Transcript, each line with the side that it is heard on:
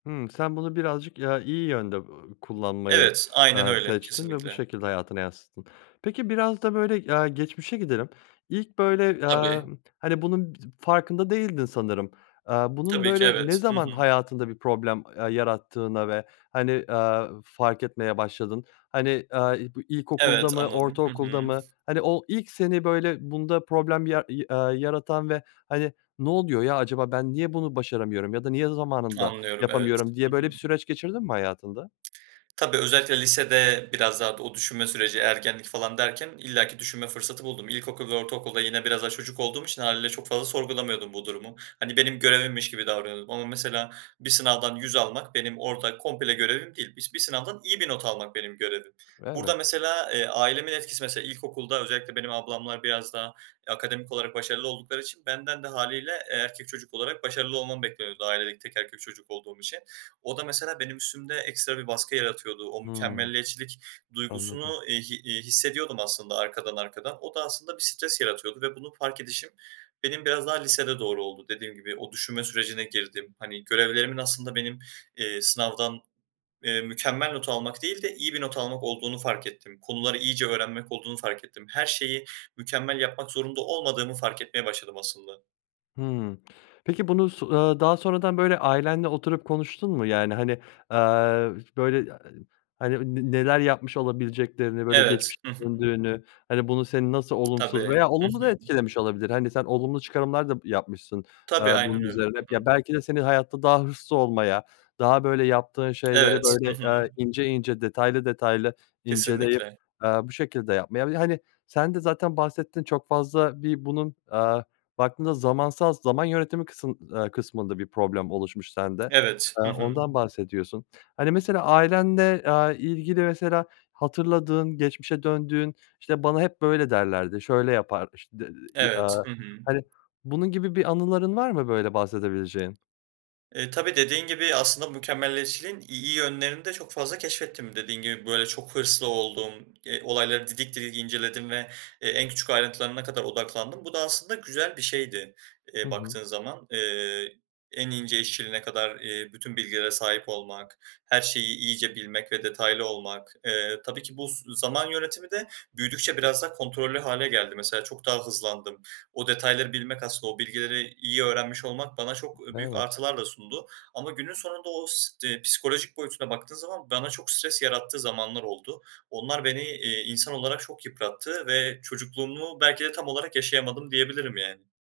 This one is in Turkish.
left: Hımm. Sen bunu birazcık, ya, iyi yönde, ııı, kullanmayı,
right: Evet, aynen
left: eee,
right: öyle.
left: seçtin ve bu
right: Κesinlikle.
left: şekilde hayatına yansıttın. Peki biraz da böyle, aaa, geçmişe gidelim. İlk böyle aaa,
right: Tabii.
left: hani, bunun bi [unintelligible] farkında değildin sanırım. Eee, bunun,
right: Tabii ki,
left: böyle, ne
right: evet. Hı
left: zaman
right: hı.
left: hayatında bir problem, ııı, yarattığını ve, hani, aaa, fark etmeye başladın? Ηani, ııı, i bu ilkokulda
right: Evet,
left: mı
right: anladım. Hı hı.
left: ortaokulda mı? Ηani o ilk seni, böyle, bunda problem ya i aaa, yaratan ve, hani, "Ne oluyor ya? Αcaba ben niye bunu başaramıyorum? Ya da niye zamanında
right: Anlıyorum, evet.
left: yapamıyorum?"
right: Hı
left: diye böyle
right: hı.
left: bir süreç geçirdin mi hayatında?
right: Tabii, özellikle lisede biraz daha o düşünme süreci, ergenlik falan derken illaki düşünme fırsatı buldum. İlkokul ve ortaokulda yine biraz daha çocuk olduğum için hâliyle çok fazla sorgulamıyordum bu durumu. Hani, benim görevimmiş gibi davranıyordum ama mesela bir sınavdan 100 almak benim orada komple görevim değil. Bis bir sınavdan iyi bir not almak benim görevim.
left: Evet.
right: Burada mesela, eee, ailemin etkisi mesela ilkokulda özellikle benim ablamlar biraz daha akademik olarak başarılı oldukları için benden de hâliyle, eee, erkek çocuk olarak başarılı olmam bekleniyordu ailedeki tek erkek çocuk olduğum için. O da mesela benim üstümde ekstra bir baskı yaratıyordu. O
left: Hımm,
right: mükemmeliyetçilik
left: anladım.
right: duygusunu, iii, hi iii, hissediyordum aslında arkadan arkadan. O da aslında bir stres yaratıyordu ve bunu fark edişim benim biraz daha lisede doğru oldu. Dediğim gibi o düşünme sürecine girdim. Hani, görevlerimin aslında benim, eee, sınavdan eee mükemmel not almak değil de iyi bir not almak olduğunu fark ettim. Konuları iyice öğrenmek olduğunu fark ettim. Her şeyi mükemmel yapmak zorunda olmadığımı fark etmeye başladım aslında.
left: Hımm. Peki bunu s ııı, daha sonradan, böyle, ailenle oturup konuştun mu? Yani, hani, aaa, böyle, [unintelligible] hani, ne neler yapmış olabileceklerini, böyle,
right: Evet.
left: geçmişe
right: Hı hı.
left: döndüğünü, hani, bunu senin nasıl
right: Tabii.
left: olumsuz Veya
right: Hı
left: olumlu da
right: hı.
left: etkilemiş olabilir, hani, sen olumlu çıkarımlar da p yapmışsın,
right: Tabii,
left: eee, bunun
right: aynen öyle.
left: üzerine hep.
right: Hı hı.
left: Ya, belki de seni hayatta daha hırslı olmaya daha, böyle, yaptığın şeyleri
right: Evet. Hı
left: böyle,
right: hı.
left: ııı, ince ince, detaylı detaylı inceleyip,
right: Kesinlikle.
left: eee, bu şekilde yapmaya Bir de, hani, sen de zaten bahsettin. Çok fazla bir bunun, aaa, baktığında zamansal zaman yönetimi kısım aaa, kısmında bir problem oluşmuş sende.
right: Evet.
left: Eee,
right: Hı hı.
left: ondan bahsediyorsun. Hani, mesela ailende, aaa, ilgili mesela hatırladığın geçmişe döndüğün, işte, "Βana hep böyle derlerdi, şöyle yapar" işte, d [unintelligible]
right: Evet.
left: Αaa,
right: Hı hı.
left: hani, bunun gibi bir anıların var mı, böyle, bahsedebileceğin?
right: Eee, tabii dediğin gibi aslında mükemmelliyetçiliğin iyi yönlerini de çok fazla keşfettim. Dediğin gibi, böyle, çok hırslı oldum, eee, olayları didik didik inceledim ve e en küçük ayrıntılarına kadar odaklandım. Bu da aslında güzel bir şeydi,
left: Hı
right: eee,
left: hı.
right: baktığın zaman. Eee, en ince işçiliğine kadar, eee, bütün bilgilere sahip olmak, her şeyi iyice bilmek ve detaylı olmak. Eee, tabii ki bu s zaman yönetimi de büyüdükçe biraz daha kontrollü hâle geldi. Mesela çok daha hızlandım. O detayları bilmek aslında o bilgileri iyi öğrenmiş olmak bana çok, ııı, büyük
left: Evet.
right: artılar da sundu ama günün sonunda o s psikolojik boyutuna baktığım zaman, bana çok stres yarattığı zamanlar oldu. Onlar beni, eee, insan olarak çok yıprattı ve çocukluğumu belki de tam olarak yaşayamadım diyebilirim yani.